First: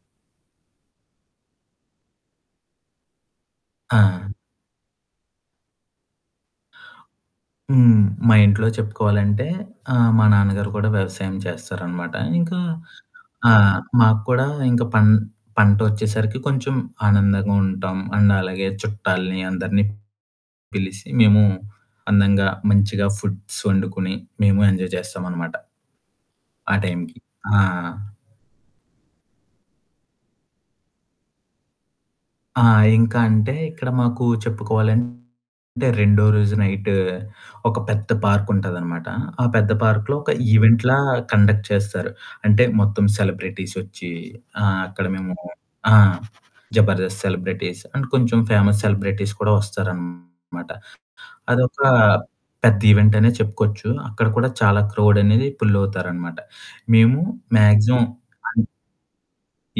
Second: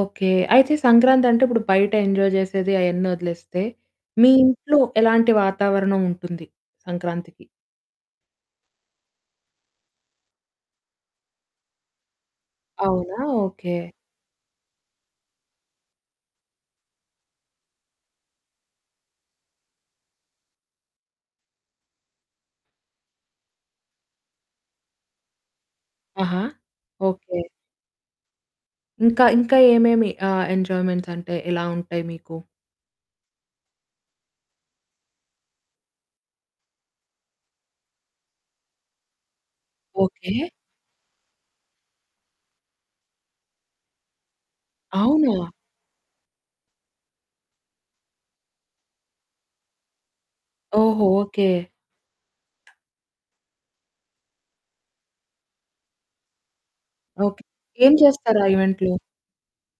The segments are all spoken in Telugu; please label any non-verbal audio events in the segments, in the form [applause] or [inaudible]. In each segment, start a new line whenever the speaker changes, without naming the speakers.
ఓకే. అయితే సంక్రాంతంటే ఇప్పుడు బయట ఎంజాయ్ చేసేది అయన్నీ వదిలేస్తే,
ఆ!
మీ ఇంట్లో ఎలాంటి వాతావరణం ఉంటుంది సంక్రాంతికి?
హ్మ్. మా ఇంట్లో చెప్పుకోవాలంటే ఆహ్, మా నాన్నగారు కూడా వ్యవసాయం చేస్తారన్నమాట, ఇంకా
అవునా!
ఆ!
ఓకే.
మకూడా ఇంకా పం పంటోచ్చేసరికి కొంచెం ఆనందంగా ఉంటాం. అండ్ అలాగే చుట్టాల్ని అందరిని పిలిసి మేము అందంగా, మంచిగా ఫుడ్స్ వండుకొని మేము ఎంజాయ్ చేస్తామనమాట.
ఆహా!
ఆ! టైమ్‌కి.
ఓకే.
ఆ!
ఇంకా ఇంకా ఏమేమి ఆహ్, ఎంజాయ్మెంట్స్ అంటే ఎలా ఉంటాయి మీకు?
ఆ! ఇంకాంటే ఇక్కడ మాకు చెప్పుకోవాలంటే రెండో రోజు నైట్ ఒక పెద్ద పార్కుంటదన్నమాట. ఆ పెద్ద పార్కు‌లో ఒక
ఓకే.
ఈవెంట్‌లా కండక్ట్ చేస్తారు. అంటే మొత్తం సెలబ్రిటీసొచ్చి, ఆ! అక్కడ మేము
అవునా?
ఆ! జబర్దస్త్ సెలబ్రిటీస్ అండ్ కొంచెం ఫేమస్ సెలబ్రిటీస్ కూడా వస్తారనమాట.
ఓహో! ఓకే.
అదొక పెద్ద ఈవెంట్ అనే చెప్పుకోవచ్చు. అక్కడ కూడా చాలా క్రౌడ్ అనేది పుల్ అవుతారన్నమాట. మేము
ఓకే. ఏం
మాక్సిమం
చేస్తారు? ఆ!
అండ్
ఈవెంట్‌లో?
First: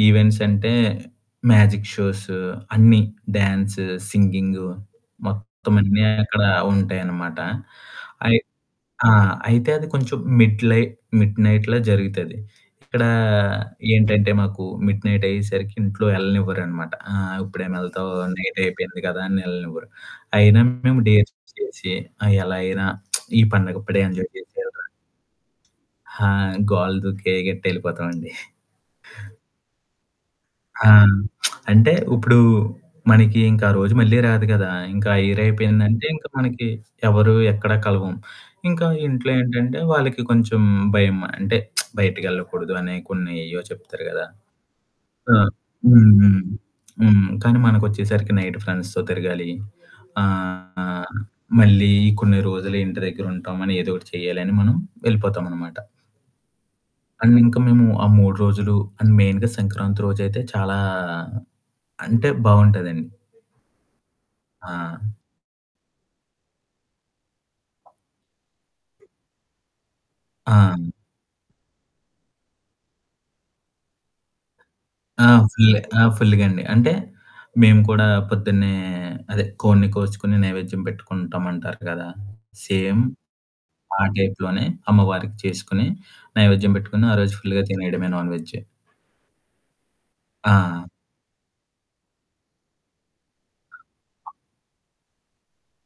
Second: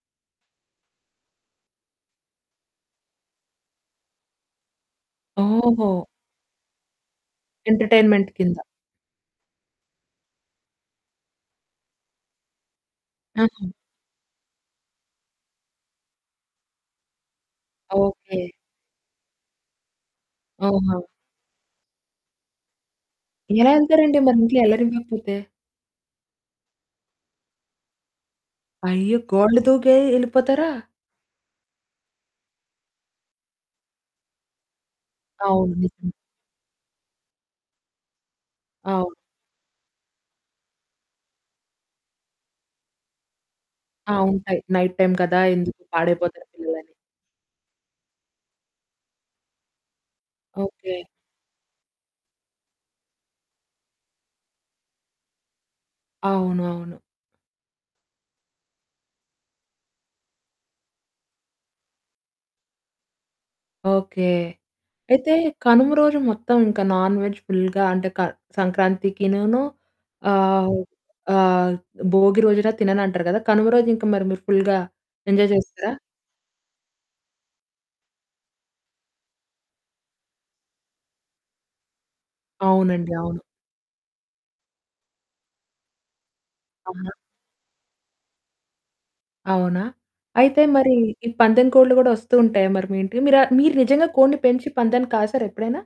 ఈవెంట్స్ అంటే మ్యాజిక్ షోస్ అన్నీ డ్యాన్సు, సింగింగు మొత్తం అన్నీ
ఓహో!
అక్కడ ఉంటాయనమాట,
ఎంటర్టైన్మెంట్
అయి
కింద.
ఆ! అయితే అది కొంచెం మిడ్ లైట్ మిడ్ నైట్‌లో జరుగుతది. ఇక్కడ
ఆ!
ఏంటంటే మాకు మిడ్ నైట్ అయ్యేసరికి ఇంట్లో ఎళ్ళనివ్వరనమాట, ''ఆ! ఇప్పుడేమెళ్తావు.
ఓకే.
నైట్ అయిపేంది కదా'' అనెళ్ళనివ్వరు. అయినా మేము
ఆహా!
డేర్ చేసి ఎలా అయినా [smacks lips] ఈ
ఎలా
పండుగ ఇప్పుడే
ఏళ్తారండి?
ఎంజాయ్
మరి ఇంట్లో
చేసేయాలిరా
ఎల్లనివ్వకపోతే?
ఆ! గోలు దూకే గట్టేళ్ళిపోతామండి.
అయ్యో!
[chuckles]
గోళ్ళు దూకే ఏళ్ళిపోతారా!
ఆ! [smacks lips] అంటే ఇప్పుడు మనకి ఇంకా ఆ రోజు మళ్ళీ రాదు కదా! ఇంకా ఆ ఇయర్
అవును,
అయిపోయిందంటే,
నిజమే.
ఇంకా మనకి ఎవరు, ఎక్కడ కలవం. ఇంకా
అవును.
ఇంట్లో ఏంటంటే వాళ్ళకి కొంచెం భయమా [smacks lips] అంటే బయటికేళ్ళకూడదు అనే కొన్ని ఏయ్యో చెప్తారు
ఆ!
కదా!
ఉంటాయి. నైట్ టైమ్
ఆ!
కదా! ఎందుకు
హ్మ్, హ్మ్,
పాడైపోతారు పిల్లలని.
హ్మ్. కానీ మనకొచ్చేసరికి నైట్ ఫ్రెండ్స్‌తో తిరగాలి,
ఓకే.
ఆహ్, మళ్ళీ కొన్ని రోజులు ఇంటి దగ్గరుంటాం అనేదోకటి చేయాలి అని మనం ఏళ్ళిపోతామన్నమాట.
అవును. అవును.
అండ్ ఇంకా మేము ఆ 3 రోజులు అండ్ మెయిన్‌గా సంక్రాంతి రోజైతే చాలా అంటే బావుంటదండి.
ఓకే.
ఆ!
అయితే కనుమ రోజు మొత్తం ఇంకా నాన్ వెజ్ ఫుల్‌గా అంటే క సంక్రాంతికినూనూ ఆహ్,
ఆ!
ఆహ్, భోగి రోజున తినన్నంటారు కదా! కనుమ రోజు ఇంకా మరి మీరు ఫుల్‌గా
ఆ!
ఎంజాయ్
ఫుల్
చేస్తారా?
ఆ! ఫుల్లుగాండి. అంటే మేము కూడా పొద్దున్నే అదే కోడిని కోచుకొని నైవేద్యం పెట్టుకుంటాం అంటారు కదా! సేమ్
అవునండి అవును.
ఆ టైప్‌లోనే అమ్మవారికి చేసుకొని నైవేద్యం పెట్టుకొని
అవునా?
ఆ రోజు ఫుల్‌గా తినేయడమే నాన్ వేజ్.
అవునా? అయితే
ఆ!
మరి ఈ పందెం కోడ్లు కూడా వస్తూ ఉంటాయా మరి మీ ఇంటికి? మీరు మీరు నిజంగా కోడిని పెంచి పందెం కాసార ఎప్పుడైనా?